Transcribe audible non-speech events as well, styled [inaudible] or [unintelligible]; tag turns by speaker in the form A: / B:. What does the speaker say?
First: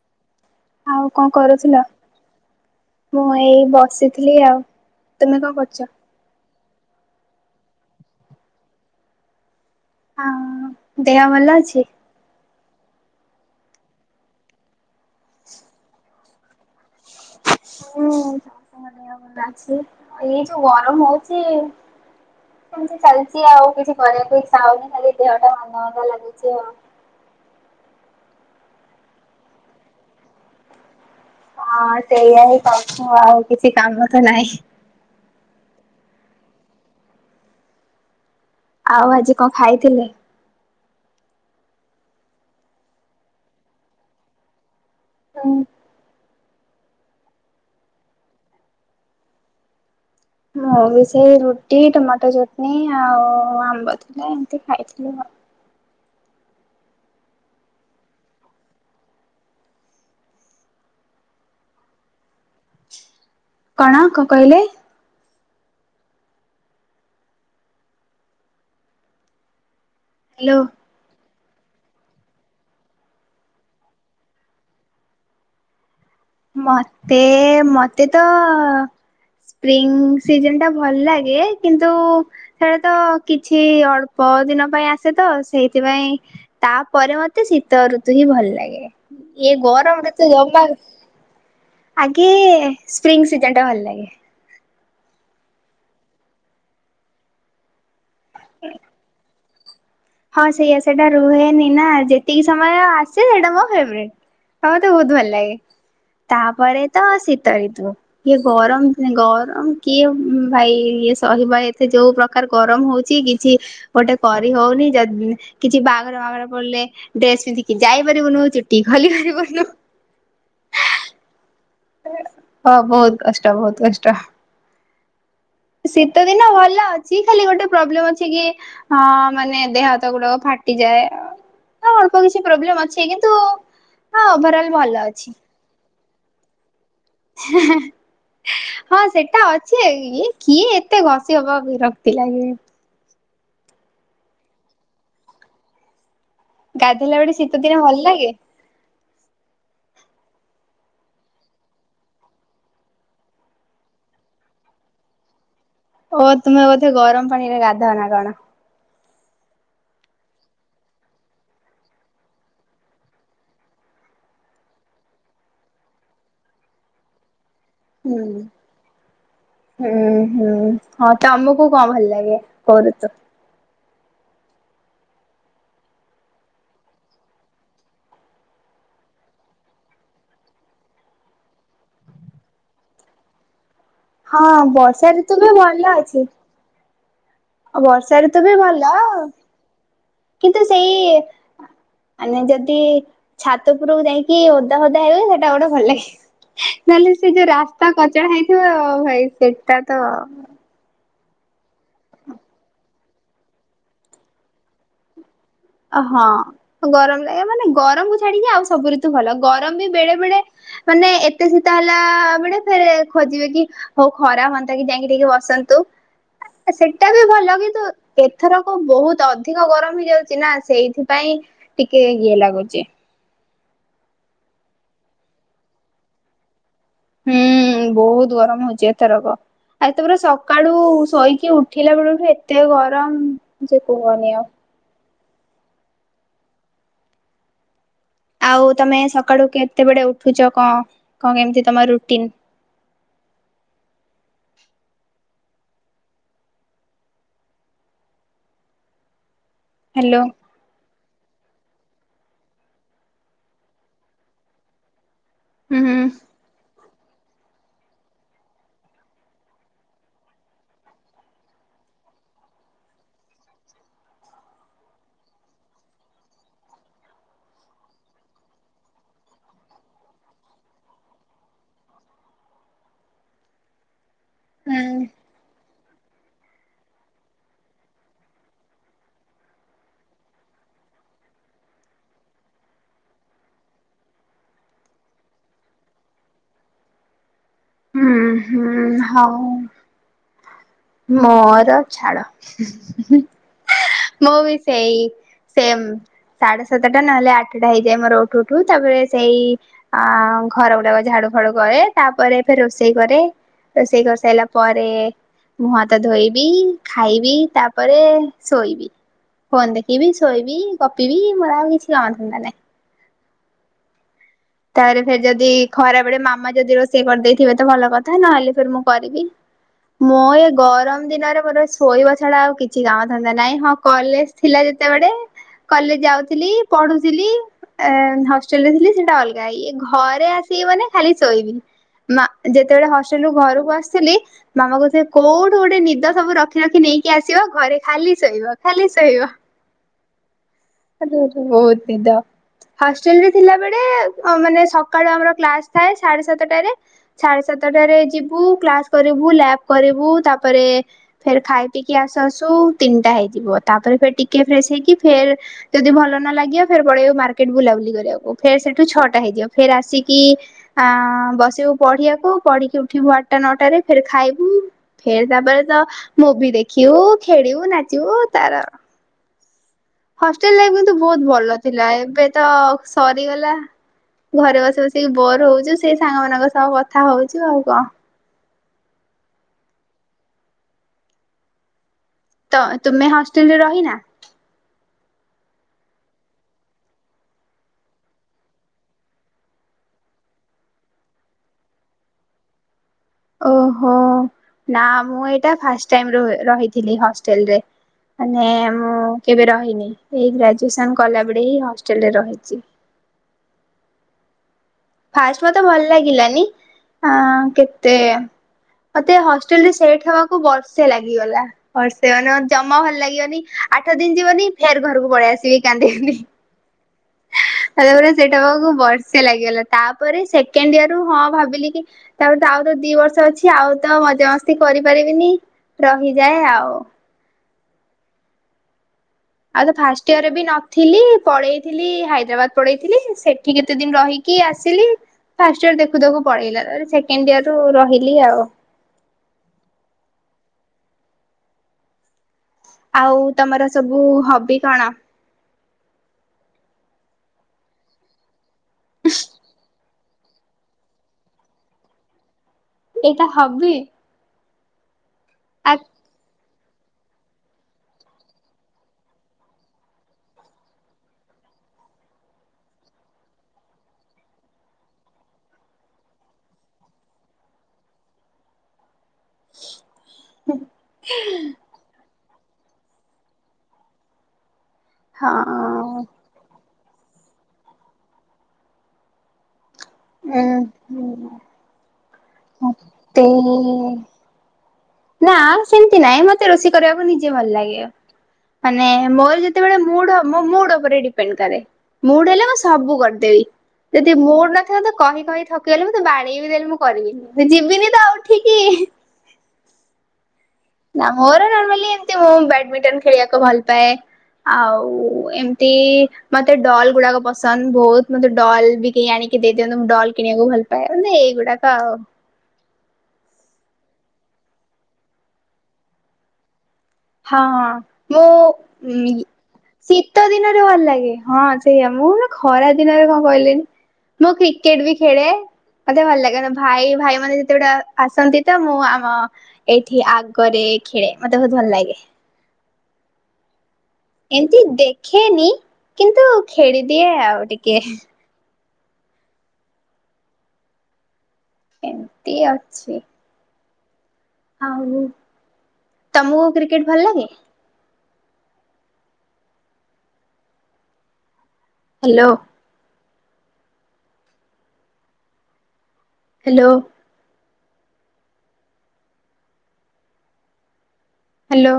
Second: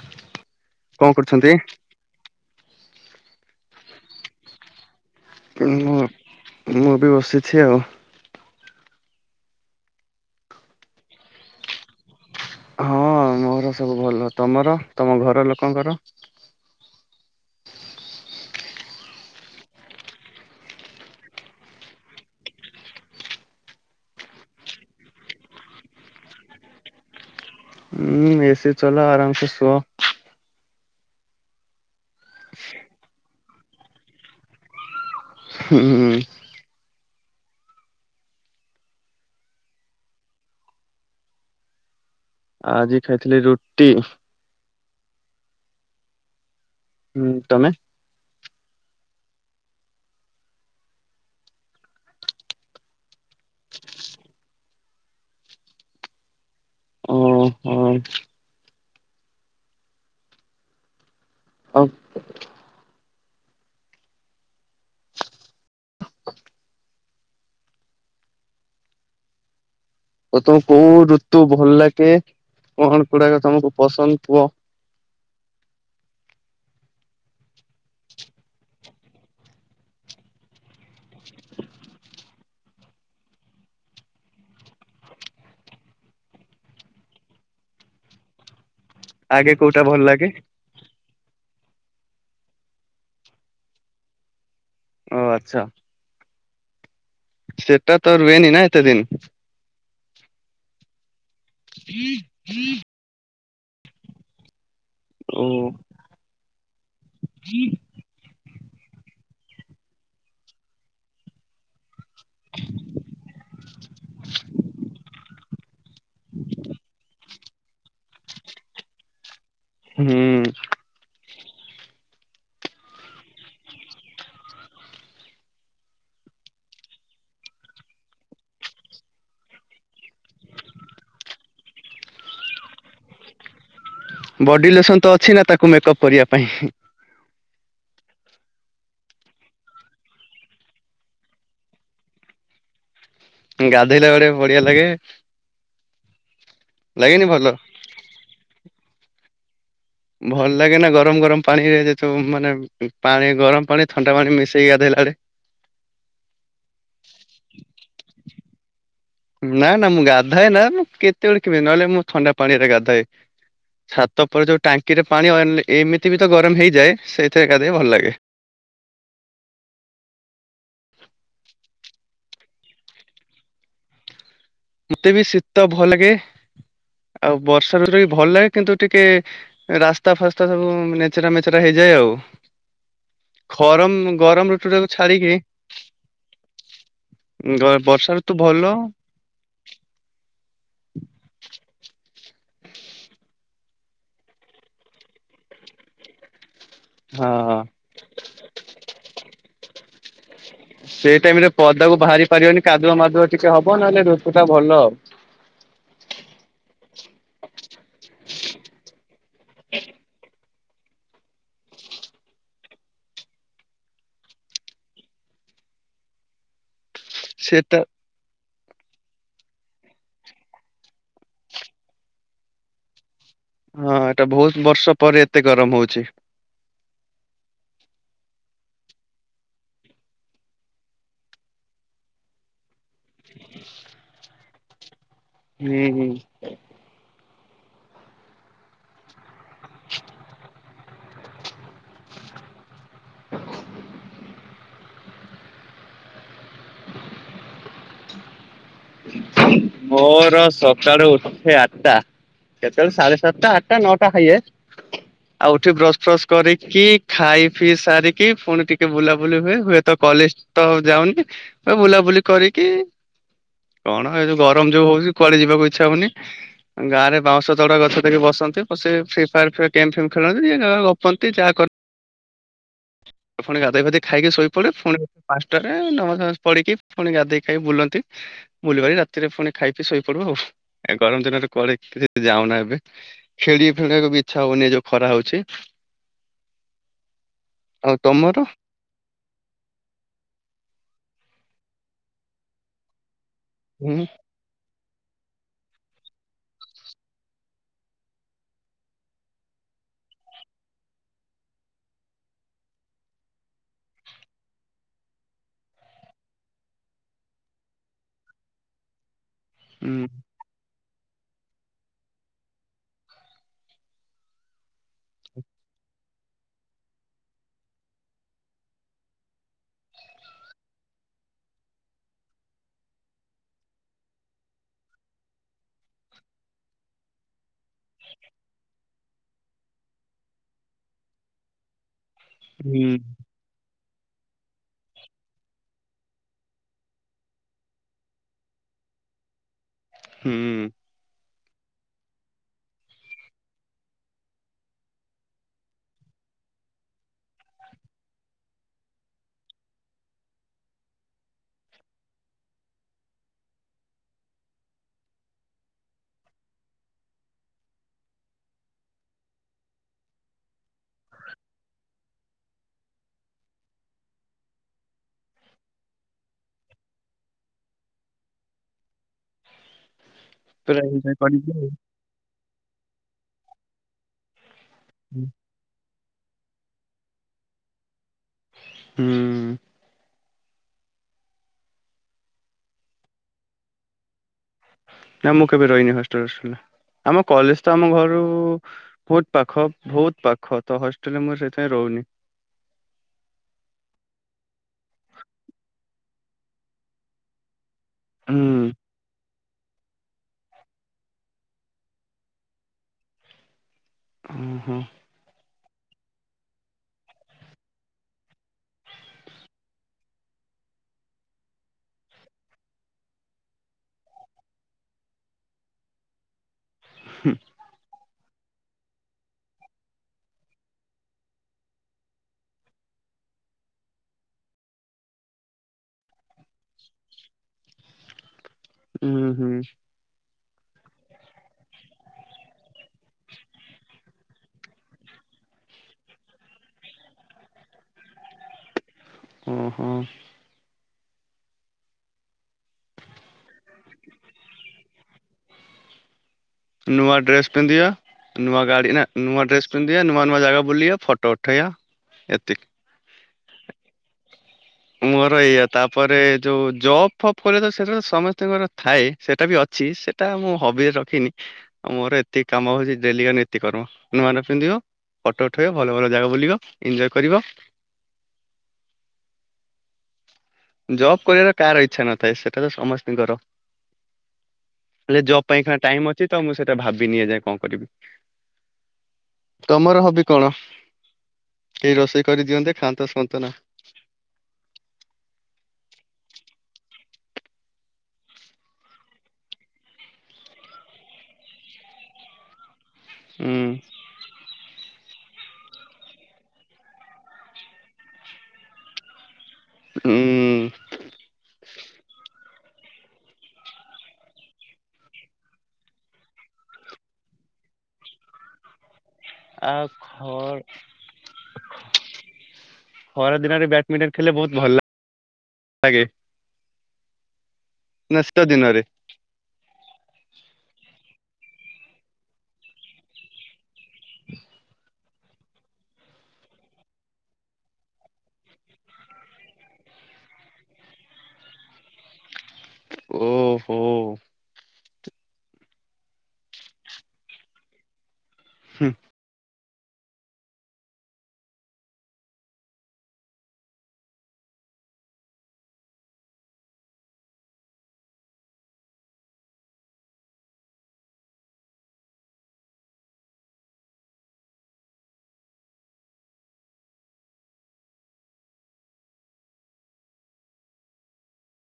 A: [inaudible]
B: ଆଉ
A: କଣ କରୁଛନ୍ତି?
B: କରୁଥିଲ? ମୁଁ ଏଇ ବସିଥିଲି ଆଉ। ତୁମେ କଣ କରୁଛ?
A: ମୁଁ ମୁଁ ବି ବସିଛି ଆଉ।
B: ହଁ ଦେହ ଭଲ ଅଛି।
A: ହଁ ମୋର ସବୁ ଭଲ ତମର । ତମ ଘର ଲୋକଙ୍କର । [unintelligible]
B: ହୁଁ ଭଲ ଅଛି ଆଉ ଏଇ ଯୋଉ ଗରମ ହଉଛି ସେମିତି ଚାଲିଛି ଆଉ କିଛି କରିବାକୁ ଇଚ୍ଛା ହଉନି ଖାଲି ଦେହ ଟା ମାନ୍ଦା ମାନ୍ଦା ଲାଗୁଛି ଆଉ।
A: ହୁଁ ଏସି ଚଲାଅ ଆରାମସେ ଶୁଅ।
B: ହଁ ସେଇଆ ହିଁ କରୁଛୁ ଆଉ କିଛି କାମ ତ ନାହିଁ।
A: ହୁଁ ହୁଁ।
B: ଆଉ ଆଜି କଣ ଖାଇଥିଲେ?
A: ଆଜି ଖାଇଥିଲି ରୁଟି। ହୁଁ ତମେ ।
B: ମୁଁ ବି ସେ ରୁଟି, ଟମାଟୋ ଚଟନି ଆଉ ଆଉ ଆମ୍ବ [unintelligible] ଖାଇଥିଲି ।
A: ଓ ହୋ ଆଉ
B: କଣ କ କହିଲେ?
A: ଆଉ ତମକୁ
B: ହ୍ୟାଲୋ।
A: କୋଉ ଋ ତୁ ଭଲ ଲାଗେ କୋଉ ଋତୁ ଟା ତମକୁ ପସନ୍ଦ କୁହ।
B: ମତେ ମତେ ତ ସ୍ପ୍ରିଙ୍ଗ ସିଜନ ଟା ଭଲ ଲାଗେ କିନ୍ତୁ ସେଟା ତ କିଛି ଅଳ୍ପ ଦିନ ପାଇଁ ଆସେ ତ ସେଇଥିପାଇଁ ତାପରେ ମତେ ଶୀତ ଋତୁ ହିଁ ଭଲ ଲାଗେ।
A: ଆଗେ
B: ଏ
A: କୋଉଟା ଭଲ
B: ଗରମରେ ତ
A: ଲାଗେ?
B: ଜମାରୁ ଆଗେ ସ୍ପ୍ରିଙ୍ଗ ସିଜନ ଟା ଭଲ ଲାଗେ।
A: ଓ ଆଚ୍ଛା। ସେଟା ତ ରୁହେନି ନା ଏତେ ଦିନ।
B: ହଁ ସେଇଆା ସେଇଟା ରୁହେନି ନା ଯେତିକି ସମୟ ଆସେ ସେଇଟା ହଁ ଫେବଟ ହଉ ତ ବହୁତ ଭଲ
A: ଓ
B: ଲାଗେ ତା ବରେ ତାସୀତାରୁ ଗରମ ଗରମ କିଏ ଭାଇ ଇଏ ସହିବା ଏତେ ଯୋଉ ପ୍ରକାର ଗରମ ହଉଛି କିଛି ଗୋଟେ କରି ହଉନି କିଛି ବାଘର ବାଘର ପଡିଲେ ଡ୍ରେସ ପିନ୍ଧିକି ଯାଇ ପାରିବୁନୁ ଚୁଟି ଖୋଲି ପାରିବୁନୁ
A: ହୁଁ
B: ହଁ ବହୁତ କଷ୍ଟ ବହୁତ କଷ୍ଟ ଶୀତ ଦିନ ଭଲ ଅଛି ଖାଲି ଗୋଟେ ପ୍ରୋବ୍ଲେ ଅଛି କି ହ ମାନେ ଦେହ ହାତ ଗୁଡା ଫାଟିଯାଏ ଅଳ୍ କିଛି୍ ଅଛି କିନ୍ତୁ ହଁ ଓଭରଅଲ
A: ବଡି
B: ଭଲ
A: ଲୋସନ ତ ଅଛି ନା ତାକୁ ମେକପ କରିବା ପାଇଁ।
B: ହଁ ସେଟା ଅଛି କିଏ ଏତେ ଘଷ ହବ ବିରକ୍ତି ଲାଗେ
A: ଗାଧୋଇଲେ ବଡେ ବଢିଆ ଲାଗେ।
B: ଗାଧୋଇଲା
A: ଲାଗେନି
B: ବୋଟେ
A: ଭଲ?
B: ଶୀତ ଦିନ ଭଲ ଲାଗେ
A: ଭଲ ଲାଗେ ନା ଗରମ ଗରମ ପାଣିରେ ଯେତୁ ମାନେ ପାଣି ଗରମ ପାଣି ଥଣ୍ଡା ପାଣି ମିଶେଇ ଗଧୋଇଲାବେଳେ।
B: ଓ ତୁମେ ବୋଧେ ଗରମ ପାଣିରେ ଗାଧାଅ ନା କଣ?
A: ନା ନା ମୁଁ ଗାଧାଏ ନା ମୁଁ କେତେବେଳେ କେମିତି ନହେଲେ ମୁଁ ଥଣ୍ଡା ପାଣି ରେ ଗାଧାଏ ଛାତ ପରେ ଯୋଉ ଟାଙ୍କିରେ ପାଣିିଲ ଏମିତି ବି ତ ଗରମ ହେଇଯାଏ ସେଇଥିରେ ଗାଧେଇ ଭଲ ଲାଗେ।
B: ହୁଁ ହୁଁ ହୁଁ ହଁ ତ ଆମକୁ କଣ ଭଲ ଲାଗେ କ ତୁ
A: ମତେ ବି ଶୀତ ଭଲ ଲାଗେ ଆଉ ବର୍ଷା ଋ ବି ଭଲ ଲାଗେ କିନ୍ତୁ ଟିକେ ରାସ୍ତା ଫାସ୍ତା ସବୁ ନେଚେରା ମେଚେରା ହେଇଯାଏ ଆଉ ଖରମ ଗରମ
B: ହଁ
A: ଋତୁ ଟାକୁ
B: ବର୍ଷା
A: ଛାଡିକି
B: ତୁ ବି ଭଲ ଅଛି।
A: ଗ- ବର୍ଷା
B: ବର୍ଷାରେ
A: ଋତୁ
B: ତ ବି ଭଲ କିନ୍ତୁ ସେଇ ମାନେ ଯଦି ଛାତପୁରକୁ ଯାଇକି ଓଦା ହଦା ହେବେ ସେଟା ଗୋଟେ ଭଲ ଲାଗେିବ। ନହେଲେ
A: ହଁ
B: ସେ ଯୋଉ ରାସ୍ତା କଚଡା ହେଇଥିବ ଭାଇ ସେଟା ତ
A: ସେଇ ଟାଇମ ରେ ପଦାକୁ ବାହାରି ପାରିବନି କାଦୁଆ ମାଦୁଆ ଟିକେ ହବ ନହେଲେ ରୁତ ପଟା ଭଲ ଆଉ।
B: ଓ ହଁ ଗରମ ଲାଗେ ମାନେ ଗରମକୁ ଛାଡିକି ଆଉ ସବୁ ଭଲ ଗରମ ବି ବେଳେ ବେଳେ ମାନେ ଏତେ ଶୀତ ହେଲା ବେଳେ ଫ ଖୋଜିବେ କି ହଉ ଖରା ହୁଅନ୍ତା କି ଯାଇକିି ବସନ୍ତୁ ସେ ଏଟା ବି ଭଲ
A: ସେଟା
B: କିନ୍ତୁ ଏଥରକ ବହୁତ ଅଧିକ ଗରମ ହେଇଯାଉଛି। ନା ସେଇଥିପାଇଁ ଟିକେ ଇଏ ଲାଗୁଛି।
A: ହଁ ଏଟା ବହୁତ ବର୍ଷ ପରେ ଏତେ ଗରମ ହଉଛି।
B: ହୁଁ ବହୁତ ଗରମ ହଉଚି ଏ ଥରକ ।ଆଉ ଏତେ ପୁରା ସକାଳୁ ଶୋଇକି ଉଠିଲା ବେଳଠୁ ଏତେ ଗରମ ସେ କୁହନି ଆଉ।
A: ହୁଁ ହଁ।
B: ଆଉ ତମେ ସକାଳୁ କେତେବେଳେ ଉଠୁଛ କଣ କଣ କେମିତି ତମ ରୁଟିନ୍? ହ୍ୟାଲୋ
A: ମୋର ସକାଳୁ ଉଠି ଉଠେ ଆଠଟା କେତେବେଳେ ସାଢେ ସାତଟା ଆଠଟା ନଅଟା ହେଇଯାଏ। ଆଉ ଉଠି
B: ହୁଁ।
A: ବ୍ରସ
B: ହୁଁ।
A: ଫ୍ରସ କରିକି ଖାଇ ପିଇ ସାରିକି ପୁଣି ଟିକେ ବୁଲାବୁଲି ହୁଏ ହୁଏତ କଲେଜ ତ ଯାଉନି ହୁ ବୁଲାବୁଲି କରିକି କଣ ଏ ଯଉ ଗରମ ଯୋଉ ହଉଛି କୁଆଡେ ଯିବାକୁ ଇଚ୍ଛା ହଉନି। ଗାଁରେ ବାଉଁ ତଉଡା ଗଛ ଦେଇକି ବସନ୍ତି ବସିକ ଫ୍ରି ଫାୟାର୍ ଫ କେମ୍ ଫେମ୍ ଖେଳନ୍ତି ଯିଏ ଗା ଗପନ୍ତି ଯାହା କରନ୍ତି। ଆପଣ ଗାଧେ ପାଧେ ଖାଇକି ଶୋଇପଡ଼େ
B: ହୁଁ
A: ପୁଣି ପାଞ୍ଚଟା ରେ ନମାଜ ନଜ ପଢିକି ପୁଣି ଗାଧେଇ ଖାଇ ବୁଲନ୍ତି ବୁଲିବାରି ରାତିରେ ପୁଣି ଖାଇ ପି ଶୋଇପଡିବି ଆଉ। ଗରମ ଦିନରେ କରେ ଯାଉନା ଏବେ ଖେଳି ଫେଳିବାକୁ ବି ଇ୍ଛା ହଉନି ଯୋଉ ଖରା ହଉଛି। ଆଉ
B: ହୁଁ
A: ତମର?
B: ହୁଁ ହଁ। ମୋର ଛାଡ଼।
A: ହୁଁ।
B: ସେଇ ସେମ ସାଢେ ସାତଟା ନହେଲେ ଆଠଟା ହେଇଯାଏ ମୋର ଉଠୁ ଉଠୁ। ତାପରେ ସେଇ ଅ ଘର ଗୁଡାକ ଝାଡୁ ଫାଡୁ କରେ ତାପରେ ରୋଷେଇ କରେ। ରୋଷେଇ କରିସାରିଲା ପରେ ମୁହଁ ହାତ ଧୋଇବି ଖାଇବି ତାପରେ ଶୋଇବି। ଫୋନ୍
A: ହୁଁ
B: ଦେଖିବି ଶୋଇବି। କପି ବି ମୋର ଆଉ କିଛି କାମ ଧନ୍ଦା ନାଇଁ। ତାରେ ଫ ଯଦି ଖରା ବଳେ ମାମା ଯଦି ରୋଷେଇ କରିଦେଇଥିବେ ତ ଭଲ କଥା ନହେଲେ ଫ ମୁଁ କରିବି। ମୁଁ ଏ ଗରମ ଦିନରେ ମୋର ଶୋଇବ ଛଡା ଆଉ କିଛି କାମ ଥାନ୍ତା ନାଇଁ ହଁ କଲେଜ ଥିଲା ଯେତେବେଳେ କଲେ ଯାଉଥିଲି ପଢୁଥିଲି। ଏ ହଷ୍ଟେଲ ରେ ଥିଲି। ଡା ଇ ଘରେ ଆସି ମାନେ ଖାଲି ଶୋଇବି। ମା
A: ହୁଁ
B: ଯେତେବେଳେ ହଷ୍ଟେଲ ରୁ ଘରକୁ ଆସ ଖାଲି ମାମା କ ସେ କୋଉଠୁ ଗୋଟେ ନିଦ ସବୁ ରଖି ରଖି ନେଇକି ଆସିବ ଘରେ ଖାଲି ଶୋଇବ ଖାଲି ଶୋଇବ।
A: ହୁଁ।
B: ବହୁତ ନିଦ ହଷ୍ଟେଲ ରେ ଥିଲା ବଳେ ମାନେ ସକାଳୁ ଆମର କ୍ସ ଥାଏ ସାଢେ ସାତଟ ସାଢେ ସାତଟ ଯିବୁ କ୍ଲାସ୍ କରିବୁ ତାପରେ ଫ ଖାଇ ପିଇକି ଆସୁ ଆସୁ ତିନିଟା ହେଇଯିବ ତାପରେ ଫ ଟିକେ ଫ୍ର ହେଇକି ଫେ ଯଦି ଭଲ ନ ଲାଗିବ ଫେର ପଳେଇବୁ ମାର୍କେଟ ବୁଲାବୁଲି କରିବାକୁ। ଫେ ସେଠୁ ଛଅଟା ହେଇଯିବ ଫେର ଆସିକି ବସିବୁ ପଢିବାକୁ ପଢିକି ଉଠିବୁ ଆଠଟା ନଅଟରେ ଫ ଖାଇବୁ ଫେର ତାପରେ ତ ମୁଭି ଦେଖିବୁ ଖେଳିବୁ ନାଚିବୁ ତାର। ହଷ୍ଟେଲ ଲାଇଫ
A: ପୁରା
B: କିନ୍ତୁ
A: ଏଞ୍ଜୟ
B: ବହୁତ
A: କରିକି
B: ଭଲ
A: ଆଉ।
B: ଥିଲା ।ଏବେ ତ ସରିଗଲା ଘରେ ବସ ସେଇ ବୋର ହଉଛୁ। ସେଇ ସାଙ୍ଗମାନାନଙ୍କ ସହ କଥା ହଉଚୁ ଆଉ କଣ?
A: ହୁଁ।
B: ତ ତୁମେ ହଷ୍ଟେଲରେ ରହିନା।
A: ନା ମୁଁ କେବେ ରହିନି ହଷ୍ଟେଲ ଫଷ୍ଟେଲ ଆମ କଲେଜ ତ ଆମ ଘରୁ ବହୁତ ପାଖ ବହୁତ ପାଖ ତ ହଷ୍ଟେଲରେ ମୁଁ ସେଥିାଇଁ ରହୁନି।
B: ଓହୋ ନା ମୁଁ ଏଇଟା ଫାଷ୍ଟ ଟାଇମ୍ ରୁହେ ରହିଥିଲି ହଷ୍ଟେଲରେ ମାନେ
A: ହୁଁ
B: ମୁଁ କେବେ ରହିନି ଏଇ ଗ୍ରାଜୁଏସନ କଲାବେଳେ ହିଁ ହଷ୍ଟେଲରେ ରହିଚି।
A: ଉଁ ହୁଁ
B: ଫାଷ୍ଟ୍ ମତେ ଭଲ୍ ଲାଗିଲାନି ଆଁ କେତେ ମତେ ହଷ୍ଟେଲ୍ ରେ ସେଟ୍ ହବାକୁ ବର୍ଷେ ଲାଗିଗଲା ବର୍ଷେ ମାନେମତେ ଜମା ଭଲ୍ ଲାଗିବନି ଆଠ ଦିନ ଯିବନି ଫେର୍ ଘରକୁ ପଳେଇ ଆସିବି କାନ୍ଦି କାନ୍ଦି।
A: ହୁ
B: ତାପରେ ସେଇଟା [unintelligible] ବର୍ଷେ ଲାଗିଗଲା। ତାପରେ ସେକେଣ୍ଡ ଇୟର ରୁ ହଁ ଭାବିଲି କି ତାପରେ ତ ଆଉ ତ ଦି ବର୍ଷ ଅଛି ଆଉ ତ ମଜାମସ୍ତି କରିପାରିବିନି ରହିଯାଏ ଆଉ।
A: ହୁଁ ହୁଁ
B: ଆଲୋ ଫାଷ୍ଟ ଇୟରରେ ବି ନ ନଥିଲି ପଳେଇଥିଲି ହାଇଦ୍ରାବାଦ୍ ପଳେଇଥିଲି ସେଠି କେତେ ଦିନ ରହିକି ଆସିଲି ଫାଷ୍ଟ୍ ଇଅର୍ ଦେଖୁ ଦେଖୁ ପଳେଇଲା ସେକେଣ୍ଡ୍ ଇୟର୍ ରୁ ରହିଲି ଆଉ।
A: ଉ ହୁ
B: ଆଉ ତମର ସବୁ ହବି କଣ?
A: ନୂଆଡ୍ରେସ୍ ପିନ୍ଧିବା। ନୂଆ ଗାଡ଼ି ନା ନୂଆଡ୍ରେସ ପି ଟ ନୂଆ ନୂଆ ଜାଗା ବୁଲିବା ଫଟୋ ଉଠେଇବା ଏତିକି।
B: ଏଇଟା ହବି?
A: ମୋର ଏଇୟା
B: ଆ
A: ତାପରେ ଯୋଉ ଜବ୍ ଫବ୍ କଲେ ତ ସେଟା ସମସ୍ତଙ୍କର ଥାଏ ସେଇଟା ବି ଅଛି ସେଇଟା ମୁଁ ହବିରେ ରଖିନି ଆ ମୋର ଏତକି କାମ ହଉଚି ଡେଲି କା ନିତି କର୍ମ ନୂଆ ନୂଆ ପିନ୍ଧିବ ଫଟୋ ଉଠେଇବ ଭଲ ଭଲ ଜାଗା ବୁଲିବ ଇଞ୍ଜୟ୍ କରିବ ଜବ୍ କରିବାର କାହାର ଇଚ୍ଛା ନ ଥାଏ ସେଟା ତ ସମସ୍ତିଙ୍କର। ହେଲେ ଜବ ପାଇଁ
B: ହଁ
A: ଟାଇମ ଅଛି ତ ମୁଁ ସେ ଭାବିନି ଏଯାଏ କଣ କରିବି। ତମର ହବି କଣ
B: ଉଁ
A: କେଇ ରୋଷେଇ କରିଦିଅନ୍ତେ ଖାଆନ୍ତ
B: ତେ
A: ଶୁଅନ୍ତ ନା?
B: ନା ସେମିତି ନାଇଁ ମତେ ରୋଷେଇ କରିବାକୁ ନିଜେ ଭଲ ଲାଗିବ ମାନେ ମୋର ଯେତେବେଳେ ମୁଡ୍ ମୋ ମୁଡ୍ ଉପରେ ଡିପେଣ୍ଡ୍ କରେ ମୁଡ୍ ହେଲେ ବଶ୍ ସବୁ କରିଦେବି
A: ହୁଁ
B: ଯଦି ମୁଡ୍ ନ ଥିବ ତ କହି କହି ଥକିଗଲି ମୁଁ ତ ବାଡେଇ ବିି ଦେଲେ ମୁଁ କରିବିନି ଯିବିନି ତ ଆଉ ଉଠିକି।
A: ହୁଁ-ଉ।
B: ନା ମୋର ନର୍ମାଲି ମୁଁ ବ୍ୟାଡମିଟନ ଖେଳିବାକୁ ଭଲ ପାଏ ଆଉ ଏମିତି ମତେ ଡଲ୍ ଗୁଡାକ ପସନ୍ଦ ବହୁତ ମତେ ଡଲ୍ ବି କେହି ଆଣିକି କେଦେଇଦିଅନ୍ତୁ
A: ଆଉ
B: ମୁଁ
A: ଖ
B: ଡଲ୍ କିଣିବାକୁ ଭଲ୍ ପାଏ ଏଇଗୁଡାତଉ
A: ଖରା ଦିନରେ ବ୍ୟାଡ୍ମିଣ୍ଟନ୍ ଖେଲେ ବହୁତ ଭଲ ଲାଗେ।
B: ହଁ ହଁ
A: ନା ଶୀତ ଦିନରେ
B: ମୁଁ ଉ ଶୀତ ଦିନରେ ଭଲ ଲାଗେ। ହଁ ସେଇଆ ମୁଁ ନା ଖରା ଦିନରେ କଣ କଇଲେନି ମୁଁ କ୍ରିକେଟ୍ ବି ଖେଳେ ମତେ ଭଲ୍ ଲାଗେ ମ ଭାଇ ଭାଇ ମାନେ ଯେତେବେଳେ ଆସନ୍ତି ତ ମୁଁ ଆମ ଏଇଠି ଆଗରେ ଖେଳେ ମତେ ବହୁତ ଭଲ୍ ଲାଗେ।
A: ଓ।
B: ଏମତି ଦେଖ୍ ଖେନି କିନ୍ତୁ ଖେଳିଦିଏ ଆଉ ଟିକେ
A: ହୁଁ।
B: ଏମ୍ ତି ଅଛି। ହଉ ତମକୁ କ୍ରିକେଟ ଭଲ ଲାଗେ? ହାଲୋ। ହାଲୋ। ହାଲୋ।